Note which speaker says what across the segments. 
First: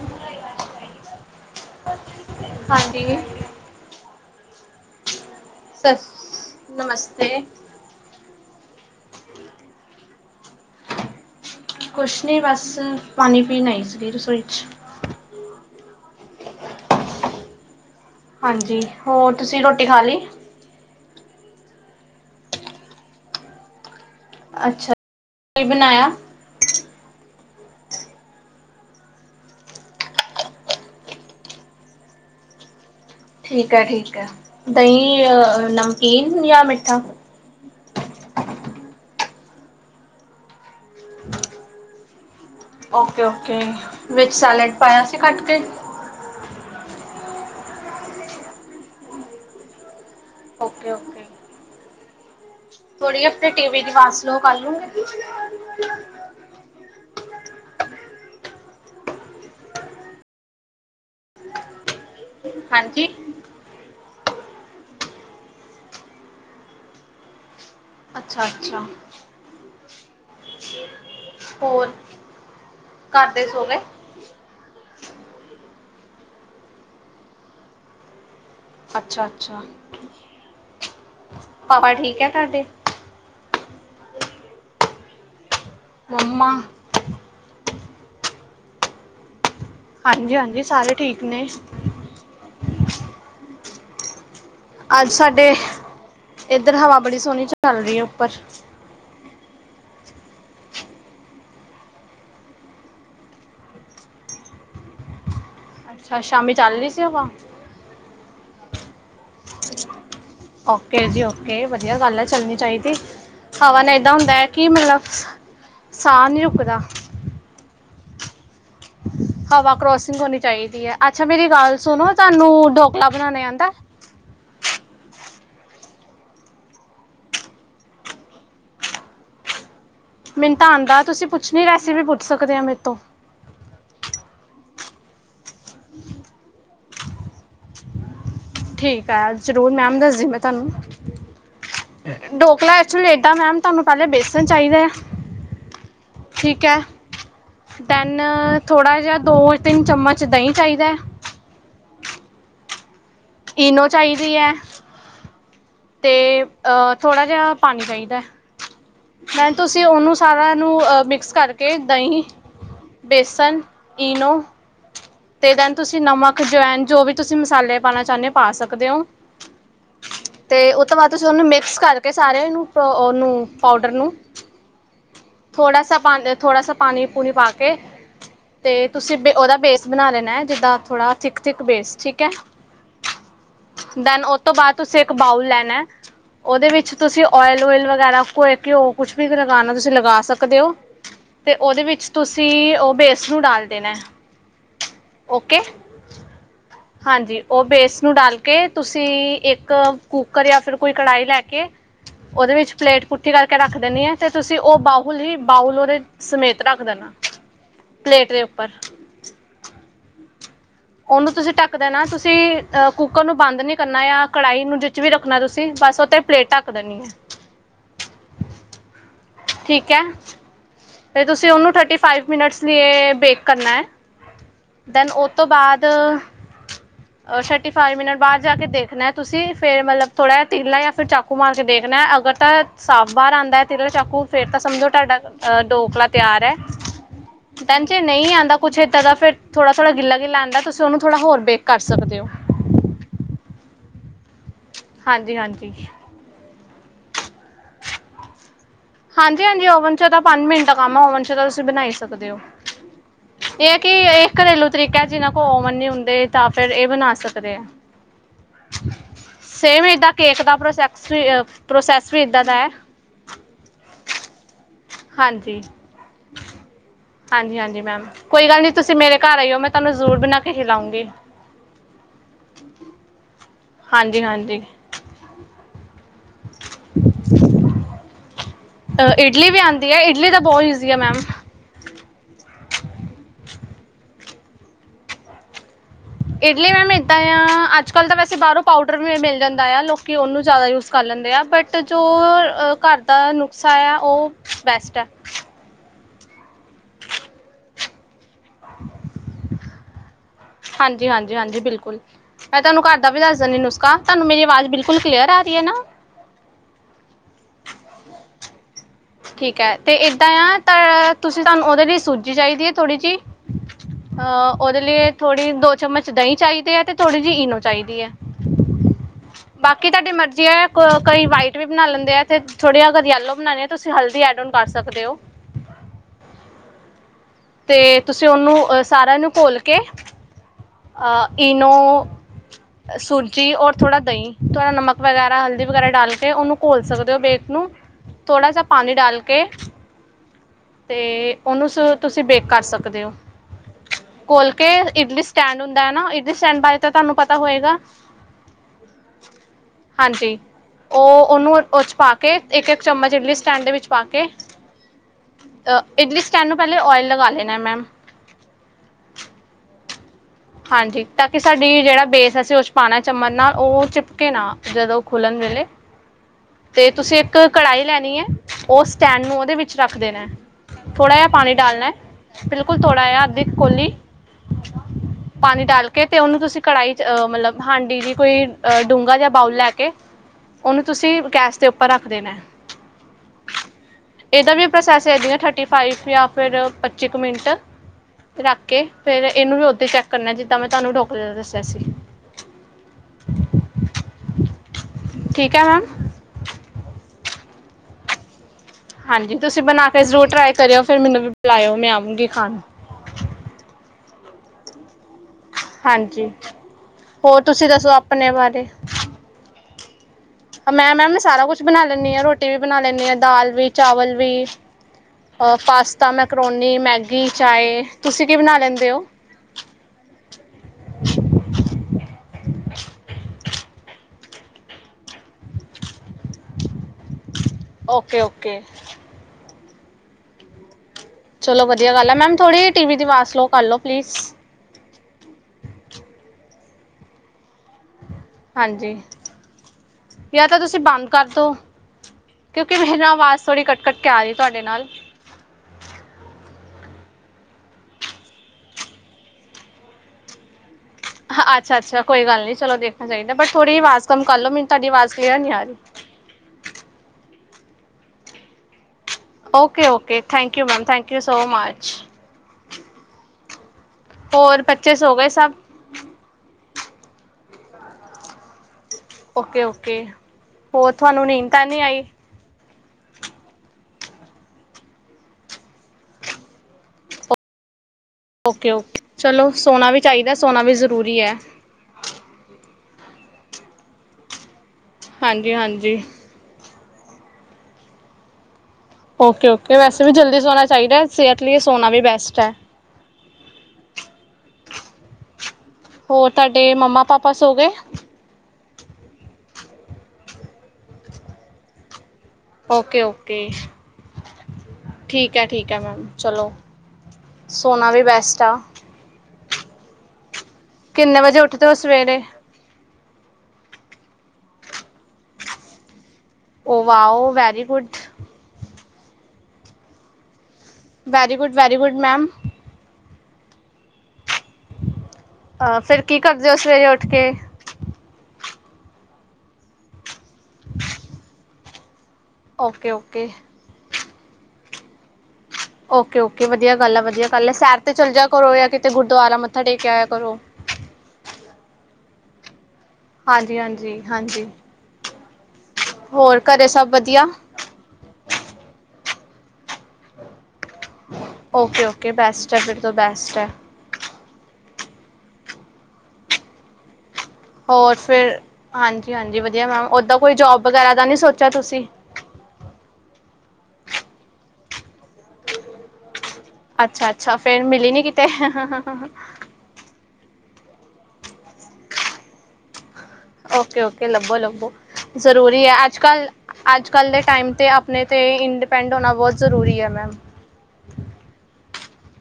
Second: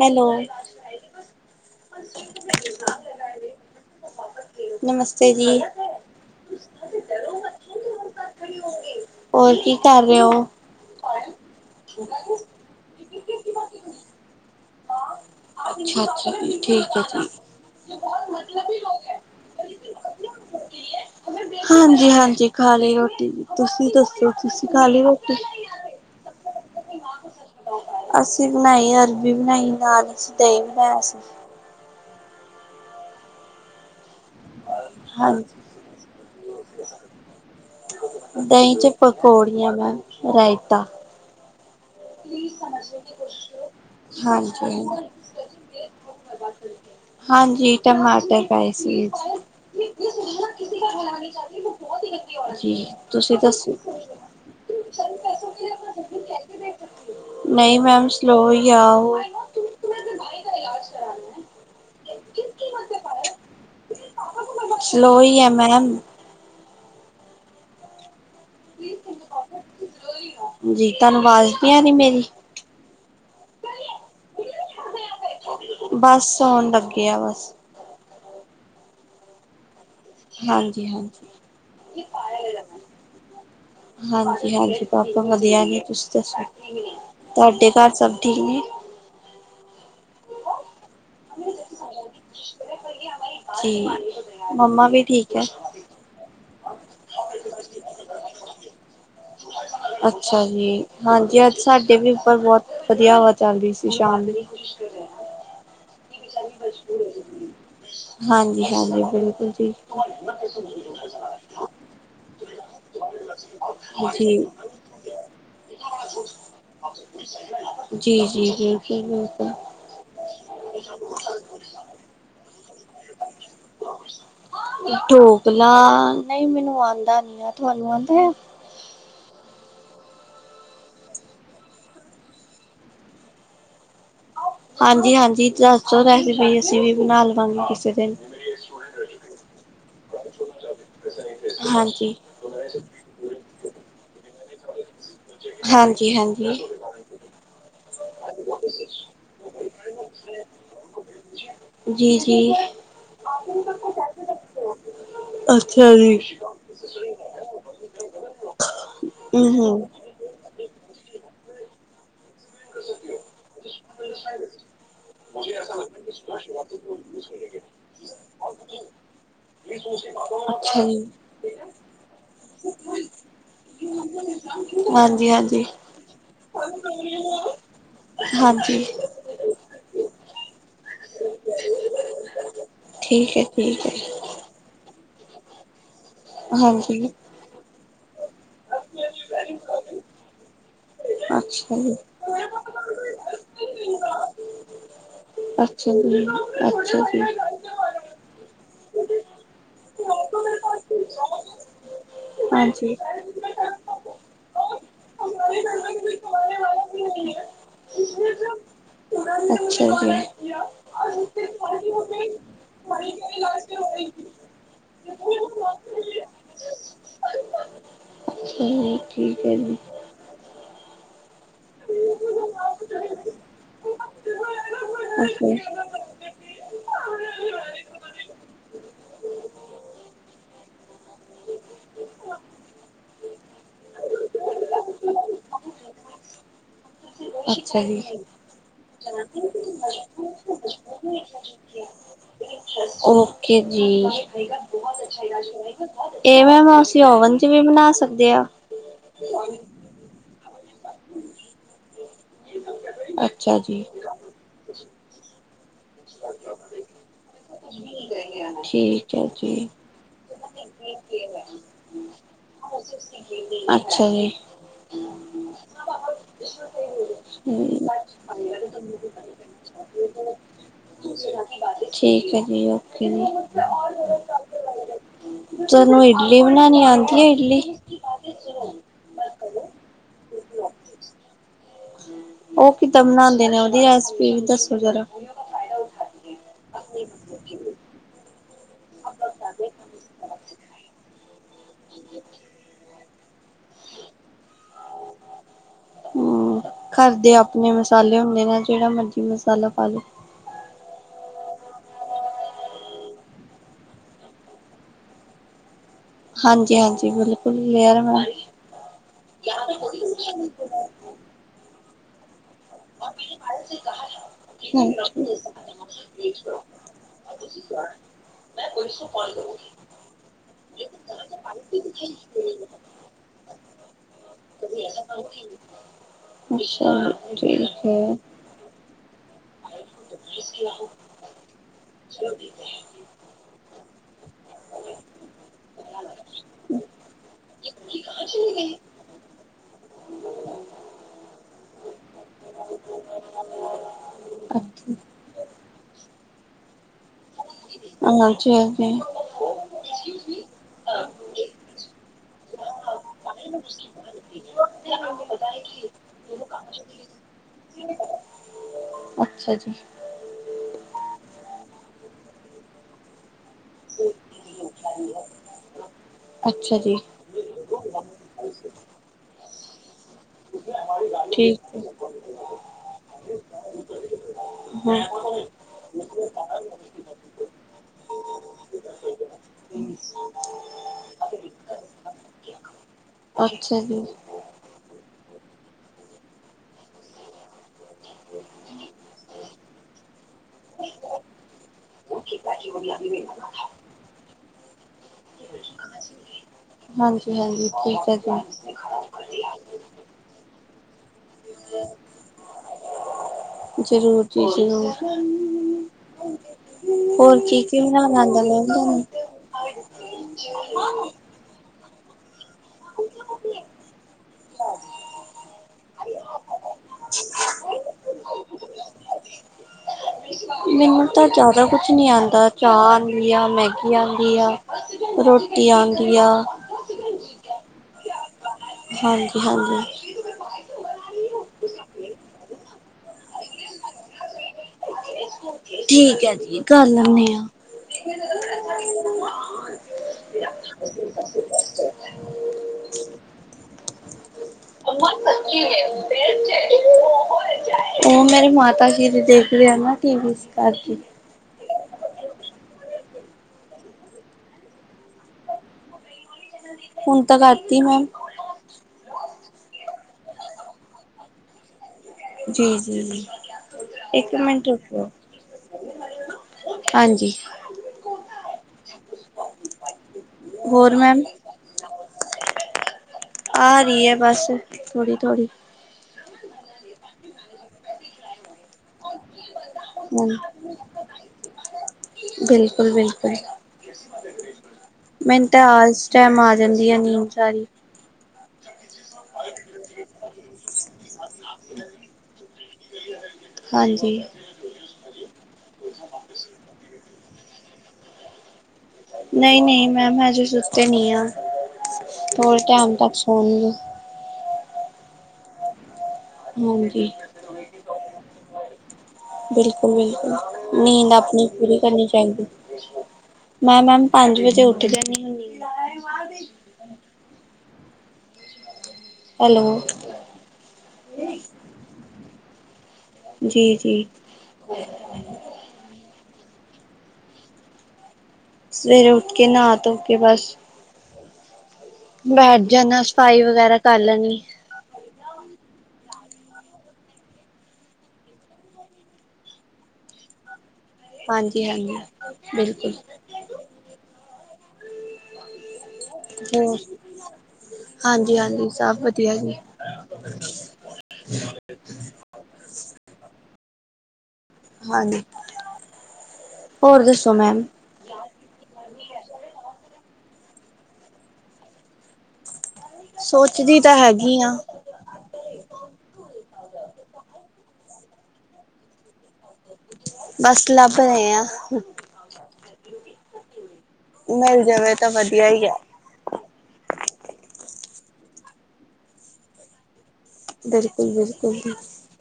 Speaker 1: Hello.
Speaker 2: ਹਾਂਜੀ
Speaker 1: ਨਮਸਤੇ ਜੀ।
Speaker 2: ਸ ਨਮਸਤੇ।
Speaker 1: ਹੋਰ ਕੀ ਕਰ ਰਹੇ ਹੋ।
Speaker 2: ਕੁਛ ਨਹੀਂ ਬਸ ਪਾਣੀ ਪੀਣ ਆਈ ਸੀਗੀ ਰਸੋਈ 'ਚ।
Speaker 1: ਅੱਛਾ, ਅੱਛਾ ਠੀਕ ਹੈ ਜੀ।
Speaker 2: ਹਾਂਜੀ। ਹੋਰ ਤੁਸੀਂ ਰੋਟੀ ਖਾ ਲਈ।
Speaker 1: ਹਾਂਜੀ, ਹਾਂਜੀ ਖਾਲੀ ਰੋਟੀ ਤੁਸੀਂ। ਦੱਸੋ ਤੁਸੀਂ
Speaker 2: ਅੱਛਾ
Speaker 1: ਖਾਲੀ ਰੋਟੀ।
Speaker 2: ਕੀ ਬਣਾਇਆ
Speaker 1: ਅੱਸੀ ਬਣਾਈ ਅਰਬੀ ਬਣਾਈ ਨਾਲ ਅਸੀ ਦਹੀਂ ਬਣਾਇਆ ਸੀ
Speaker 2: ਠੀਕ ਹੈ ਠੀਕ ਹੈ ਦਹੀਂ
Speaker 1: ਹਾਂਜੀ
Speaker 2: ਨਮਕੀਨ ਯਾ ਮਿੱਠਾ
Speaker 1: ਦਹੀਂ ਚ ਪਕੌੜੀਆਂ ਨਾਲ ਰਾਇਤਾ
Speaker 2: ਓਕੇ ਓਕੇ ਵਿੱਚ ਸੈਲਡ ਪਾਇਆ
Speaker 1: ਹਾਂਜੀ।
Speaker 2: ਸੀ ਕੱਟ ਕੇ
Speaker 1: ਹਾਂਜੀ, ਟਮਾਟਰ ਪਾਏ ਸੀ, ਵਿੱਚ।
Speaker 2: Okay- okay.
Speaker 1: [inaudible] [unintelligible]
Speaker 2: ਥੋੜੀ
Speaker 1: ਤੁਸੀਂ
Speaker 2: ਆਪਣੇ
Speaker 1: ਦੱਸੋ?
Speaker 2: ਟੀਵੀ ਦੀ ਆਵਾਜ਼ ਸਲੋ ਕਰ ਲਓਂਗੇ।
Speaker 1: ਨਹੀਂ ਮੈਮ ਸਲੋ ਹੀ ਆ, ਉਹ
Speaker 2: ਹਾਂਜੀ!
Speaker 1: ਸਲੋ ਹੀ ਆ, ਮੈਮ।
Speaker 2: ਅੱਛਾ-ਅੱਛਾ।
Speaker 1: ਜੀ ਤੁਹਾਨੂੰ, ਆਵਾਜ਼ ਨਹੀਂ ਆ ਰਹੀ
Speaker 2: ਹੋਰ
Speaker 1: ਮੇਰੀ।
Speaker 2: ਘਰ ਦੇ ਸੋ ਗਏ
Speaker 1: ਬਸ ਆਓਣ ਲੱਗੇ ਆ, ਬਸ।
Speaker 2: ਅੱਛਾ-ਅੱਛਾ।
Speaker 1: ਹਾਂਜੀ-ਹਾਂਜੀ।
Speaker 2: ਹੈ ਤੁਹਾਡੇ
Speaker 1: ਹਾਂਜੀ, ਹਾਂਜੀ ਪਾਪਾ ਵਧੀਆ ਨ, ਤੁਸੀਂ ਦੱਸੋ?
Speaker 2: ਮੰਮਾ
Speaker 1: ਤੁਹਾਡੇ ਘਰ, ਸਭ ਠੀਕ ਨੇ?
Speaker 2: ਹਾਂਜੀ-ਹਾਂਜੀ ਸਾਰੇ ਠੀਕ ਨੇ।
Speaker 1: ਜੀ। ਮੰਮਾ ਵੀ
Speaker 2: ਅੱਜ
Speaker 1: ਠੀਕ ਹੈ
Speaker 2: ਸਾਡੇ, ਇੱਧਰ ਹਵਾ ਬੜੀ ਸੋਹਣੀ ਚੱਲ ਰਹੀ ਹੈ, ਉੱਪਰ।
Speaker 1: ਅੱਛਾ ਜੀ, ਹਾਂਜੀ, ਅੱਜ ਸਾਡੇ ਵੀ ਉੱਪਰ ਬਹੁਤ ਵਧੀਆ ਹਵਾ ਚੱਲ ਰਹੀ ਸੀ, ਸ਼ਾਮ ਦੀ।
Speaker 2: ਅੱਛਾ, ਸ਼ਾਮੀ ਚੱਲ ਰਹੀ ਸੀ, ਹਵਾ?
Speaker 1: ਹਾਂਜੀ-ਹਾਂਜੀ, ਬਿਲਕੁਲ ਜੀ।
Speaker 2: ਓਕੇ ਜੀ, ਓਕੇ ਵਧੀਆ ਗੱਲ ਹੈ, ਚੱਲਣੀ ਚਾਹੀਦੀ। ਹਵਾ ਨਾਲ ਏਦਾਂ ਹੁੰਦਾ ਹੈ, ਕਿ
Speaker 1: ਜੀ
Speaker 2: ਮਤਲਬ ਸਾਹ ਨਹੀਂ ਰੁਕਦਾ।
Speaker 1: ਜੀ, ਜੀ, ਜੀ, ਬਿਲਕੁਲ।
Speaker 2: ਹਵਾ ਕਰੋਸਿੰਗ ਹੋਣੀ ਚਾਹੀਦੀ ਹੈ। ਅੱਛਾ, ਮੇਰੀ ਗੱਲ ਸੁਣੋ, ਤੁਹਾਨੂੰ ਢੋਕਲਾ ਬਣਾਣੇ ਆਂਦਾ?
Speaker 1: ਢੋਕਲਾ, ਨਹੀਂ ਮੈਨੂੰ ਆਂਦਾ ਨੀ ਆ। ਤੁਹਾਨੂੰ ਆਂਦਾ?
Speaker 2: ਮੀਨ ਤਾਂ ਆਂਦਾ, ਤੁਸੀਂ ਪੁੱਛਣੀ ਰੈਸੀਪੀ ਪੁੱਛ ਸਕਦੇ ਹਾਂ, ਮੇਰੇ ਤੋਂ।
Speaker 1: ਹਾਂਜੀ-ਹਾਂਜੀ, ਦੱਸਦੋ ਰੈਸੀਪੀ। ਅਸੀ ਵੀ ਬਣਾ ਲਵਾਂਗੇ ਕਿਸੇ ਦਿਨ।
Speaker 2: ਠੀਕ ਐ, ਜ਼ਰੂਰ ਮੈਮ ਦੱਸਦੀ ''ਮੈਂ ਤੁਹਾਨੂੰ।
Speaker 1: ਹਾਂਜੀ।
Speaker 2: ਢੋਕਲਾ ਐੱਕਚੁਲੀ ਇਹਦਾ ਮੈਮ, ਤੁਹਾਨੂੰ ਪਹਿਲੇ ਬੇਸਣ ਚਾਹੀਦੈ।
Speaker 1: ਹਾਂਜੀ ਹਾਂਜੀ
Speaker 2: ਠੀਕ ਐ। ਦੈਨ ਥੋੜਾ ਜਿਹਾ, ਦੋ-ਤਿੰਨ ਚੱਮਚ ਦਹੀਂ ਚਾਹੀਦਾ।
Speaker 1: ਜੀ ਜੀ।
Speaker 2: ਇਨੋ ਚਾਹੀਦੀ ਹੈ
Speaker 1: ਅੱਛਾ
Speaker 2: ਅਤੇ
Speaker 1: ਜੀ
Speaker 2: ਥੋੜ੍ਹਾ ਜਿਹਾ ਪਾਣੀ ਚਾਹੀਦਾ।
Speaker 1: ਹੂੰ
Speaker 2: ਮੈਮ ਤੁਸੀਂ
Speaker 1: ਹੂੰ
Speaker 2: ਉਹਨੂੰ ਸਾਰਾ ਨੂੰ ਮਿਕਸ ਕਰਕੇ ਦਹੀਂ। ਬੇਸਨ ਇਨੋ। ਅਤੇ ਦੈਨ ਤੁਸੀਂ ਨਮਕ ਜਵੈਨ ਜੋ ਵੀ ਤੁਸੀਂ ਮਸਾਲੇ ਪਾਉਣਾ ਚਾਹੁੰਦੇ ਹੋ ਪਾ ਸਕਦੇ ਹੋ। ਤੇ, ਉਹ
Speaker 1: ਅੱਛਾ
Speaker 2: ਤੋਂ ਬਾਅਦ
Speaker 1: ਜੀ
Speaker 2: ਤੁਸੀਂ ਉਹਨੂੰ ਮਿਕਸ ਕਰਕੇ, ਸਾਰੇਨੂੰ, ਉਹਨੂੰ ਪਾਊਡਰ ਨੂੰ,
Speaker 1: ਹਾਂਜੀ ਹਾਂਜੀ
Speaker 2: ਥੋੜਾ ਸਾ ਪਾਨ, ਥੋੜਾ ਸਾ ਪਾਨੀ ਪੂਣੀ ਪਾਕੇ, ਤੇ
Speaker 1: ਹਾਂਜੀ
Speaker 2: ਤੁਸੀ ਬੇ ਉਹਦਾ ਬੇਸ ਬਣਾ ਲੈਣਾ ਐ, ਜਿੱਦਾ ਥੋੜਾ ਥਿੱਕ-ਥਿੱਕ ਬੇਸ ਠੀਕ ਹੈ,
Speaker 1: ਠੀਕ ਹੈ ਠੀਕ ਹੈ
Speaker 2: ਡਨ ਤੋਂ ਬਾਅਦ ਤੁਸੀਂ ਇੱਕ ਬਾਊਲ ਲੈਣਾ, ਉਹਦੇ ਵਿੱਚ
Speaker 1: ਹਾਂਜੀ
Speaker 2: ਤੁਸੀ ਓਇਲ, ਊਇਲ ਵਗੈਰਾ ਕੋਈ ਘਿਓ ਕੁਛ ਵੀ ਲਗਾਣਾ ਤੁਸੀਂ ਲਗਾ ਸਕਦੇ ਹੋ। ਤੇ
Speaker 1: ਅੱਛਾ
Speaker 2: ਉਹਦੇ
Speaker 1: ਜੀ
Speaker 2: ਵਿੱਚ ਤੁਸੀ ਉਹ ਬੇਸ ਨੂੰ ਡਾਲ ਦੇਣਾ। ਓਕੇ
Speaker 1: ਅੱਛਾ-ਜੀ, ਅੱਛਾ-ਜੀ।
Speaker 2: ਹਾਂਜੀ ਉਹ ਬੇਸ ਨੂੰ ਡਾਲ ਕੇ, ਤੁਸੀਂ ਇੱਕ ਕੁੂੱਕਰ ਯਾ ਫਿਰ ਕੋਈ ਕੜਾਹੀ ਲੈਕੇ ਉਹਦੇ ਵਿੱਚ
Speaker 1: ਹਾਂਜੀ
Speaker 2: ਪਲੇਟ ਕਰਕੇ ਰੱਖ ਦੇਣੀ
Speaker 1: ਅੱਛਾ
Speaker 2: ਹੈ, ਤੇ ਤੁਸੀਂ ਉਹ ਬਾਹੁਲ ਹੀ, ਬਾਉਲ ਉਹਦੇ ਸਮੇਤ ਰੱਖ ਦੇਣਾ। ਪਲੇਟ ਦੇ ਉੱਪਰ
Speaker 1: ਅੱਛਾ ਜੀ
Speaker 2: ਉਹਨੂੰ ਤੁਸੀਂ ਢੱਕ ਦੇਣਾ ਤੁਸੀਂ ਅਹ ਕੁੱਕਰ ਨੂੰ ਬੰਦ ਨਹੀਂ ਕਰਨਾ ਜਾਂ
Speaker 1: ਜੀ
Speaker 2: ਕੜਾਹੀ ਨੂੰ ਵਿੱਚ ਵੀ ਰੱਖਣਾ ਤੁਸੀਂ ਬਸ ਉਹ ਤੇ ਪਲੇਟ ਢੱਕ ਦੇਣੀ ਹੈ
Speaker 1: ਚ ਠੀਕ ਹੈ ਜੀ
Speaker 2: ਤੇ ਤੁਸੀਂ ਉਹਨੂੰ ਥਰਟੀ ਫਾਈਵ ਮਿਨਟਸ ਲਈ ਬੇਕ ਕਰਨਾ ਹੈ ਦੈਨ ਤੋਂ
Speaker 1: ਅੱਛਾ
Speaker 2: ਬਾਅਦ ਥਰਟੀ ਫਾਈਵ ਮਿੰਟ ਬਾਅਦ ਜਾ ਕੇ ਦੇਖਣਾ ਤੁਸੀਂ ਫਿਰ ਮਤਲਬ ਥੋੜ੍ਹਾ ਜਿਹਾ ਤੀਲਾ ਜਾਂ ਫਿਰ ਚਾਕੂ ਮਾਰ ਕੇ ਦੇਖਣਾ ਅਗਰ ਤਾਂ ਸਾਫ਼ ਬਾਹਰ ਆਉਂਦਾ ਹੈ ਤਿਲਲਾ ਚਾਕੂ ਫੇਰ ਤਾਂ ਸਮਝੋ ਤੁਹਾਡਾ ਅਹ ਡੋਕਲਾ ਤਿਆਰ ਹੈ
Speaker 1: ਅੱਛਾ ਜੀ
Speaker 2: ਟੈਂਨਸ਼ਨ ਨਹੀਂ ਆਂਦਾ ਕੁਛ ਏਦਾਂ ਦਾ ਫੇਰ ਥੋੜਾ- ਥੋੜ੍ਹਾ ਗਿੱਲਾ ਪਤਾ ਤੁਸੀਂ ਉਹਨੂੰ ਥੋੜ੍ਹਾ ਹੋਰ ਬੇਕ ਕਰ ਸਕਦੇ ਹੋ।
Speaker 1: ਓਕੇ ਜੀ।
Speaker 2: ਹਾਂਜੀ ਹਾਂਜੀ
Speaker 1: ਇਹ ਮੈਮ ਅਸੀਂ ਓਵਨ ਚ ਵੀ ਬਣਾ ਸਕਦੇ ਹਾਂ।
Speaker 2: ਹਾਂਜੀ ਹਾਂਜੀ ਓਵਨ ਚ ਤਾਂ ਪੰਜ ਮਿੰਟ ਦਾ ਕੰਮ ਆ ਓਵਨ ਚ ਤਾਂ ਤੁਸੀਂ ਬਣਾਈ ਸਕਦੇ ਹੋ।
Speaker 1: ਅੱਛਾ
Speaker 2: ਇਹ
Speaker 1: ਜੀ
Speaker 2: ਕਿ ਇਹ ਘਰੇਲੂ ਤਰੀਕਾ ਹੈ ਜਿਹਨਾ ਕੋਲ ਆਵਨ ਨਹੀਂ ਹੁੰਦੇ ਤਾਂ ਫੇਰ ਇਹ ਬਣਾ ਸਕਦੇ।
Speaker 1: ਠੀਕ ਹੈ ਜੀ
Speaker 2: ਸਮੇਂ ਏਦਾਂ ਕੇਕ ਦਾ ਪ੍ਰੋਸੈਸ ਵੀ ਪ੍ਰੋਸੈਸ ਵੀ ਇੱਦਾਂ ਦਾ ਹੈ
Speaker 1: ਅੱਛਾ ਜੀ
Speaker 2: ਹਾਂਜੀ ਹਾਂਜੀ ਹਾਂਜੀ ਮੈਮ ਕੋਈ ਗੱਲ ਨਹੀਂ ਤੁਸੀਂ ਮੇਰੇ ਘਰ ਆਈਓ ਮੈਂ ਤੁਹਾਨੂੰ ਜ਼ਰੂਰ ਬਣਾ ਕੇ ਖਿਲਾਉਂਗੀ
Speaker 1: ਠੀਕ ਹੈ ਜੀ ਓਕੇ ਜੀ
Speaker 2: ਹਾਂਜੀ ਹਾਂਜੀ
Speaker 1: ਤਾਨੂੰ ਇਡਲੀ ਬਣਾਉਣੀ ਆਉਂਦੀ ਹੈ ਇਡਲੀ
Speaker 2: ਅ ਇਡਲੀ ਵੀ ਆਉਂਦੀ ਹੈ ਇਡਲੀ ਦਾ ਬਹੁਤ ਇਜ਼ੀ ਆ ਮੈਮ
Speaker 1: ਉਹ ਕਿੱਦਾਂ ਬਣਾਉਂਦੇ ਨੇ ਉਹਦੀ ਰੈਸਪੀ ਦੱਸੋ ਜ਼ਰਾ
Speaker 2: ਇਡਲੀ ਮੈਮ ਇੱਦਾਂ ਆ ਅੱਜ ਕੱਲ੍ਹ ਤਾਂ ਵੈਸੇ ਬਾਹਰੋਂ ਪਾਊਡਰ ਵੀ ਮਿਲ ਜਾਂਦਾ ਆ ਲੋਕੀ ਉਹਨੂੰ ਜ਼ਿਆਦਾ ਯੂਜ਼ ਕਰ ਲੈਂਦੇ ਆ ਬਟ ਅਤੇ ਜੋ ਘਰ ਦਾ ਨੁਕਸਾਂ ਉਹ ਬੈਸਟ ਹੈ
Speaker 1: ਹਮ ਘਰ ਦੇ ਆਪਣੇ ਮਸਾਲੇ ਹੁੰਦੇ ਨੇ ਜਿਹੜਾ ਮਰਜੀੀ ਮਸਾਲਾ ਪਾ ਲੋ
Speaker 2: ਹਾਂਜੀ ਹਾਂਜੀ ਹਾਂਜੀ ਬਿਲਕੁਲ ਮੈਂ ਤੁਹਾਨੂੰ ਘਰ ਦਾ ਵੀ ਦਸ ਦੇਣੀ ਨੁਸਖਾ ਤੁਾਨ ਮੇਰੀ ਆਵਾਜ਼ ਬਿਲਕੁਲ ਕਲੀਅਰ ਆ ਰਹੀ ਹੈ ਨਾ
Speaker 1: ਹਾਂਜੀ -ਹਾਂਜੀ ਬਿਲਕੁਲ ਲਰ
Speaker 2: ਠੀਕ ਹੈ ਤੇ ਏਦਾਂ ਆ ਤਾਂ ਤੁਸੀਂ ਤੁਹਾਨੂੰ ਉਹਦੇ ਲਈ ਸੂਜੀ ਚਾਹੀਦੀ ਹੈ
Speaker 1: ਅੱਛਾ ਜੀ ਠੀਕ
Speaker 2: ਥੋੜ੍ਹੀ ਜਿਹੀ ਅਹ ਉਹਦੇ ਲਈ ਥੋੜੀ ਦੋ ਚਮਚ ਦਹੀਂ ਚਾਹੀਦੇ ਆ ਤੇ ਥੋੜ੍ਹੀ ਜਿਹੀ ਇਨੂੰ ਚਾਹੀਦੀ ਹੈ ਬਾਕੀ ਤੁਹਾਡੀ ਮਰਜ਼ੀ ਹੈ ਕਈ ਵਾਈਟ ਵੀ ਬਣਾ ਲੈਂਦੇ ਤੇ ਥੋੜ੍ਹੇ ਜ ਯਲੋ ਬਣਾਉਣੇ
Speaker 1: ਅੱਛਾ ਜੀ।
Speaker 2: ਤੇ, ਤੁਸੀਂ ਉਹਨੂੰ ਅਹ ਸਾਰਿਆਂ ਨੂੰ ਘੋਲ ਓਕੇ, ਇਨੋ, ਸੂਜੀ ਔਰ ਥੋੜ੍ਹਾ ਦਹੀਂ। ਥੋੜਾ ਨਮਕ ਵਗੈਰਾ ਹਲਦੀ ਵਗੈਰਾ ਡਾਲ ਕੇ ਉਹਨੂੰ ਘੋਲ ਸਕਦੇ ਹੋ ਬੇਕ ਨੂੰ ਥੋੜ੍ਹਾ ਜਿ ਪਾਣੀ ਡਾਲ ਕੇ ਤੇ ਉਹਨੂੰ ਸ ਤੁਸੀਂ ਬੇਕ ਕਰ ਸਕਦੇ ਹੋ ਖੋਲ ਕੇ ਇਡਲੀ ਸਟੈਂਡ ਹੁੰਦਾ ਹੈ ਨਾ ਸਟੈਂਡ ਬਾਰੇ ਤਾਂ ਤੁਹਾਨੂੰ ਪਤਾ ਹੋਏਗਾ
Speaker 1: ਹਾਂਜੀ ਜੀ
Speaker 2: ਹਾਂਜੀ ਉਹ ਉਹਨੂੰ ਉਹ ਚ ਪਾ ਕੇ ਇੱਕ ਇੱਕ ਚਮਚ ਇਡਲੀ ਸਟੈਂਡ ਦੇ ਵਿੱਚ ਪਾ ਕੇ ਅ ਇਡਲੀ ਸ ਕਹਿਣ ਨੂੰ ਪਹਿ ਓਇਲ ਲਗਾ ਲੈਣਾ ਮੈਮ
Speaker 1: ਅੱਛਾ ਜੀ
Speaker 2: ਹਾਂਜੀ, ਤਾਂ ਕਿ ਸਾਡੀ ਜਿਹੜਾ ਬੇਸ ਹੈ ਸੀ ਉਸ ਪਾਉਣਾ ਚਮਣ ਨਾਲ ਉਹ ਚਿਪਕੇ ਨਾ, ਜਦੋਂ ਖੁੱਲਣ ਵੇਲੇ
Speaker 1: ਅੱਛਾ
Speaker 2: ਤੇ
Speaker 1: ਜੀ
Speaker 2: ਤੁਸੀਂ ਕੜਾਹੀ ਲੈਣੀ ਹੈ। ਉਹ ਸਟੈਂਡ ਨੂੰ ਉਹਦੇ ਵਿੱਚ ਰੱਖ ਦੇਣਾ। ਥੋੜਾ ਜਿਹਾ ਪਾਣੀ ਡਾਲਣਾ ਹੈ। ਬਿਲਕੁਲ ਥੋੜਾ ਜਹਾ, ਅੱਧੀ ਕੋਲੀ।
Speaker 1: ਹਾਂ
Speaker 2: ਪਾਣੀ ਡਾਲ ਕੇ ਤੇ, ਉਹਨੂੰ ਤੁਸੀਂ ਕੜਾਹੀ ਚਹ ਮਤਲਬ ਹਾਂਡੀ ਦੀ ਕੋਈ ਅਹ ਡੂੰਘਾ ਜਾਂ ਬਾਊਲ ਲੈ ਕੇ ਉਹਨੂੰ ਤੁਸੀਂ ਗੈਸ ਦੇ ਉੱਪਰ ਰੱਖ ਦੇਣਾ।
Speaker 1: ਅੱਛਾ ਜੀ।
Speaker 2: ਇਹਦਾ ਵੀ ਪ੍ਰੋਸੈਸ ਹੈ ਥਰਟੀ ਫਾਈਵ ਜਾਂ ਫਿਰ ਪੱਚੀ ਕੁ ਮਿੰਟ। ਰੱਖ ਕੇ, ਫੇਰ ਇਹਨੂੰ ਵੀ ਉਓਦਦੇ ਚੈੱਕ ਕੰਨਾ ਜਿੱਦਾਂ ਮੈਂ ਤੁਹਾਨੂੰ ਡੋਕਲੇ ਦਾ ਦੱਸਿਆ ਸੀ। ਠੀਕ ਹੈ ਮੈਮ।
Speaker 1: ਹਾਂਜੀ -ਹਾਂਜੀ ਠੀਕ ਹੈ ਜੀ।
Speaker 2: ਹਾਂਜੀ, ਤੁਸੀਂ ਬਣਾ ਕੇ ਜ਼ਰੂਰ ਟਰਾਈ ਕਰਿਓ। ਫਿਰ ਮੈਨੂੰ ਵੀ ਬੁਲਾਇਓ, ਮੈਂ ਆਵਂਗੀ ਖਾਣ ਨੂੰ।
Speaker 1: ਜ਼ਰੂਰ ਜੀ
Speaker 2: ਹਾਂਜੀ
Speaker 1: ਜ਼ਰੂਰ। ਹੋਰ ਕੀ
Speaker 2: ਤੁਸੀਂ
Speaker 1: -ਕੀ
Speaker 2: ਦੱਸੋ
Speaker 1: ਬਣਾਉਣ
Speaker 2: ਆਪਣੇ
Speaker 1: ਆਉੰਦਾ ਲੋ
Speaker 2: ਬਾਰੇ
Speaker 1: ਤੁਹਾਨੂੰ?
Speaker 2: ਮੈਂ ਮੈਮ ਸਾਰਾ ਕੁਛ ਬਣਾ ਲੈਂਦੀ ਹਾਂ। ਰੋਟੀ ਵੀ ਬਣਾ ਲੈਂਦੀ ਹਾਂ, ਦਾਲ ਵੀ, ਚਾਵਲ ਵੀ। ਪਾਸਤਾ, ਮੈਕਰੋਨੀ, ਮੈਗੀ, ਚਾਯ ਤੁਸੀਂ ਕੀ ਬਣਾ ਲੈਂਦੇ ਹੋ?
Speaker 1: ਮੈਨੂੰ ਤਾਂ ਜ਼ਿਆਦਾ ਕੁਛ ਨੀ ਆਉਂਦਾ। ਚਾਹ ਆਉਂਦੀ ਆ, ਮੈਗੀ ਆਉਂਦੀ ਆ। ਰੋਟੀ ਆਉਂਦੀ ਆ।
Speaker 2: Okay, okay.
Speaker 1: ਹਾਂਜੀ -ਹਾਂਜੀ।
Speaker 2: ਚਲੋ ਵਧੀਆ ਗੱਲ ਹੈ, ਮੈਮ ਥੋੜ੍ਹੀ ਟੀ ਵੀ ਦੀ ਆਵਾਜ ਲਓ ਕਰ ਲਓ ਪਲੀਜ਼।
Speaker 1: ਠੀਕ ਹੈ ਜੀ, ਕਰ ਲੈਂਣੀਆ।
Speaker 2: ਹਾਂਜੀ। ਜਾਂ ਤਾਂ ਤੁਸੀਂ ਬੰਦ ਕਰ ਦੋ। ਕਿਉਂਕਿ ਮੇਰੇ ਨਾਲ ਆਵਾਜ਼ ਥੋੜ੍ਹੀ ਕੱਟ ਕਟ ਕੇਿਆ ਜ ਤੁਹਾਡੇ ਨਾਲ।
Speaker 1: ਉਹ ਮੇਰੀ ਮਾਤਾ ਜੀ ਦੀ ਦੇਖਦੇ ਆ ਨਾ। [inaudible]
Speaker 2: ਅੱਛਾ- ਅੱਛਾ ਕੋਈ ਗੱਲ ਨਹੀਂ ਚਲ ਦੇਖਣਾ ਚਹੀਦਾ ਬ ਥੋੜੀ ਆਵਾਜ਼ ਕੰਮ ਕਰ ਲ ਲੋ। ਮੈਨੂੰ ਤੁਹਾਡੀ ਆਵਾਜ਼ ਕਲੀਅਰੀ ਆ ਰਹੀ।
Speaker 1: ਹੁਣ ਤ ਕਰਤੀ ਮੈਂ।
Speaker 2: Okay, okay thank you ma'am, thank you so much.
Speaker 1: ਜੀ -ਜੀ -ਜੀ ਇੱਕ
Speaker 2: ਹੋਰ
Speaker 1: ਮਿੰਟ
Speaker 2: ਬੱਚੇ
Speaker 1: ਰੁਕਓ।
Speaker 2: ਸੋ ਗਏ ਸਭ
Speaker 1: ਹਾਂਜੀ।
Speaker 2: ਓਕੇ- ਓਕੇ ਹੋਰ ਤੁਹਾਨੂੰ ਨੀਂਦ ਤਾਂ ਨਹੀਂ ਆਈ।
Speaker 1: ਆ ਰਹੀ ਹੈ ਬਸ, ਥੋੜੀ -ਥੋੜੀ।
Speaker 2: ਓਕੇ -ਓਕੇ ਚਲੋ, ਸੋਨਾ ਵੀ ਚਾਹੀਦਾ
Speaker 1: ਹਮ
Speaker 2: ਸੋਨਾ ਵੀ ਜ਼ਰੂਰੀ ਹੈ।
Speaker 1: ਬਿਲਕੁਲ -ਬਿਲਕੁਲ ਮੈਨੂੰ ਤਾਂ
Speaker 2: ਹਾਂਜੀ-ਹਾਂਜੀ।
Speaker 1: ਅੱਜ ਟਾਈਮ ਆ। ਜਾਂਦੀਆਂ ਨੀ ਸਾਰੀ।
Speaker 2: ਓਕੇ ਓਕੇ ਵੈਸੇ ਵੀ ਜਲਦੀ ਸੋਣਾ ਚਾਹੀਦਾ ਸਿਹਤ ਲਈ ਸੋਣਾ ਵੀ ਬੈਸਟ ਹੈ
Speaker 1: ਹਾਂਜੀ
Speaker 2: ਹੋਰ ਤੁਹਾਡੇ ਮੰਮਾ ਪਾਪਾ ਸੋ ਗਏ
Speaker 1: ਨਹੀਂ ਨਹੀਂ ਮੈਮ ਹਜੇ ਸੁੱਤੇ ਨ ਆ ਹੋਰ ਟਾਈਮ ਤੱਕ
Speaker 2: ਓਕੇ-ਓਕੇ
Speaker 1: ਸੋਣਗੇ
Speaker 2: ਠੀਕ ਹੈ, ਠੀਕ ਹੈ ਮੈਮ ਚਲੋ,
Speaker 1: ਹਾਂਜੀ
Speaker 2: ਸੋਨਾ ਵੀ ਬੈਸਟ ਆ।
Speaker 1: ਬਿਲਕੁਲ- ਬਿਲਕੁਲ ਨੀਂਦ
Speaker 2: ਕਿੰਨੇ ਵਜੇ
Speaker 1: ਆਪਣੀ
Speaker 2: ਉੱਠਦੇ ਹੋ
Speaker 1: ਪੂਰੀ ਕਰਨੀ
Speaker 2: ਸਵੇਰੇ
Speaker 1: ਚਾਹੀਦੀ। ਮੈਂ ਮੈਮ ਪੰਜ ਵਜੇ ਉੱਠ ਜਾਣੀ।
Speaker 2: ਉਹਓ ਵ ਉਹ very good.
Speaker 1: Hello,
Speaker 2: very good, very good ma'am.
Speaker 1: ਜੀ- ਜੀ।
Speaker 2: ਆਹ ਫੇਰ ਕੀ ਕਰਦੇ ਹੋ ਸਵੇਰੇ ਉੱਠ ਕੇ?
Speaker 1: ਸਵੇਰੇ ਉੱਠ ਕੇ ਨਹਾ- ਧੋ ਕੇ ਬਸ। ਬੈਠ
Speaker 2: ਓਕੇ
Speaker 1: ਜਾਣਾ,
Speaker 2: ਓਕੇ
Speaker 1: ਸਫਾਈ ਵਗੈਰਾ ਕਰ ਲੈਣੀ।
Speaker 2: ਓਕੇ ਓਕੇ ਵਧੀਆ ਗੱਲ ਹੈ। ਵਧੀਆ ਗੱਲ ਸੈਰ ਤੇ ਚੱਲ ਜਿਆ ਕਰੋ ਜਾਂ ਕਿਤੇ ਗੁਰਦੁਆਰਾ ਮੱਥਾ ਟੇਕ ਕੇ ਆਇਆ ਕਰੋ।
Speaker 1: ਹਾਂਜੀ ਹਾਂਜੀ ਬਿਲਕੁਲ।
Speaker 2: ਹਾਂਜੀ ਹਾਂਜੀ ਹਾਂਜੀ। ਹੋਰ ਘਰੇ
Speaker 1: ਹੂੰ
Speaker 2: ਸਭ ਵਧੀਆ
Speaker 1: ਹਾਂਜੀ ਹਾਂਜੀ ਸਭ ਵਧੀਆ ਜੀ।
Speaker 2: ਓਕੇ ਓਕੇ ਬੈਸਟ ਹੈ। ਫਿਰ ਤੋਂ ਬੈਸਟ ਹੈ।
Speaker 1: ਹਾਂਜੀ ਹੋਰ ਦੱਸੋ ਮੈਮ।
Speaker 2: ਹੋਰ ਫਿਰ ਹਾਂਜੀ ਹਾਂਜੀ ਵਧੀਆ ਮੈਮ ਓਦਾਂ ਕੋਈ ਜੋਬ ਵਗੈਰਾ ਦਾ ਨਹੀਂ ਸੋਚਿਆ ਤੁਸੀਂ।
Speaker 1: ਸੋਚਦੀ ਤਾਂ ਹੈਗੀ ਆ।
Speaker 2: ਅੱਛਾ ਅੱਛਾ ਫੇਰ ਮਿਲੀ ਨੀ ਕਿਤੇ।
Speaker 1: ਬਸ ਲੱਭ ਰਹੇ ਆ।
Speaker 2: ਓਕੇ ਓਕੇ ਲੱਭੋ
Speaker 1: ਮਿਲ
Speaker 2: ਲੱਭੋ
Speaker 1: ਜਾਵੇ ਤਾਂ ਵਧੀਆ
Speaker 2: ਜ਼ਰੂਰੀ
Speaker 1: ਹੀ
Speaker 2: ਹੈ
Speaker 1: ਆ
Speaker 2: ਅੱ ਅੱਜ ਕੱਲ੍ਹ ਅੱਜ ਕੱਲ੍ਹ ਦੇ ਟਾਈਮ 'ਤੇ ਆਪਣੇ 'ਤੇ ਇੰਡੀਪੈਂਡ ਹੋਣਾ ਬਹੁਤ ਜ਼ਰੂਰੀ ਹੈ ਮੈਮ
Speaker 1: [inaudible]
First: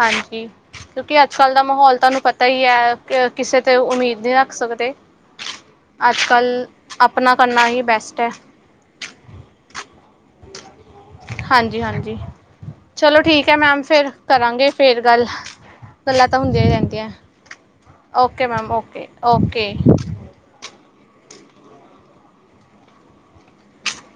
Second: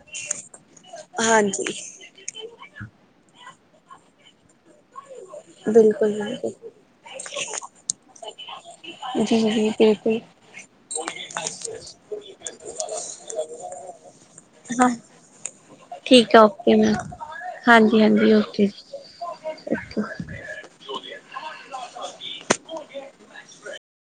Speaker 2: ਹਾਂਜੀ ਕਿਉਂਕਿ ਅੱਜ ਕੱਲ੍ਹ ਦਾ
Speaker 1: ਹਾਂਜੀ
Speaker 2: ਮਾਹੌਲ ਤੁਹਾਨੂੰ ਪਤਾ ਤਾਂ ਹੀ ਹੈ ਕਿਸੇ ਤੇ ਉਮੀਦ ਨਹੀਂ ਰੱਖ ਸਕਦੇ
Speaker 1: ਬਿਲਕੁਲ
Speaker 2: ਅੱਜ
Speaker 1: ਬਿਲਕੁਲ
Speaker 2: ਕੱਲ੍ਹ ਆਪਣਾ ਕਰਨਾ ਹੀ ਬੈਸਟ ਹੈ।
Speaker 1: ਜੀ ਜੀ ਬਿਲਕੁਲ।
Speaker 2: ਹਾਂਜੀ ਹਾਂਜੀ ਚਲੋ ਠੀਕ ਹੈ ਮੈਮ ਫੇਰ ਕਰਾਂਗੇ
Speaker 1: ਹਾਂ
Speaker 2: ਫੇਰ ਗੱਲ। ਗੱਲਾਂ
Speaker 1: ਠੀਕ
Speaker 2: ਤਾਂ
Speaker 1: ਆ
Speaker 2: ਹੁੰਦੀਆਂ ਹੀ
Speaker 1: ਓਕੇ ਮੈਮ
Speaker 2: ਰਹਿੰਦੀਆਂ
Speaker 1: ਹਾਂਜੀ ਹਾਂਜੀ
Speaker 2: ਓਕੇ ਮੈਮ
Speaker 1: ਜੀ
Speaker 2: ਓਕੇ ਓਕੇ।
Speaker 1: ਇੱਕ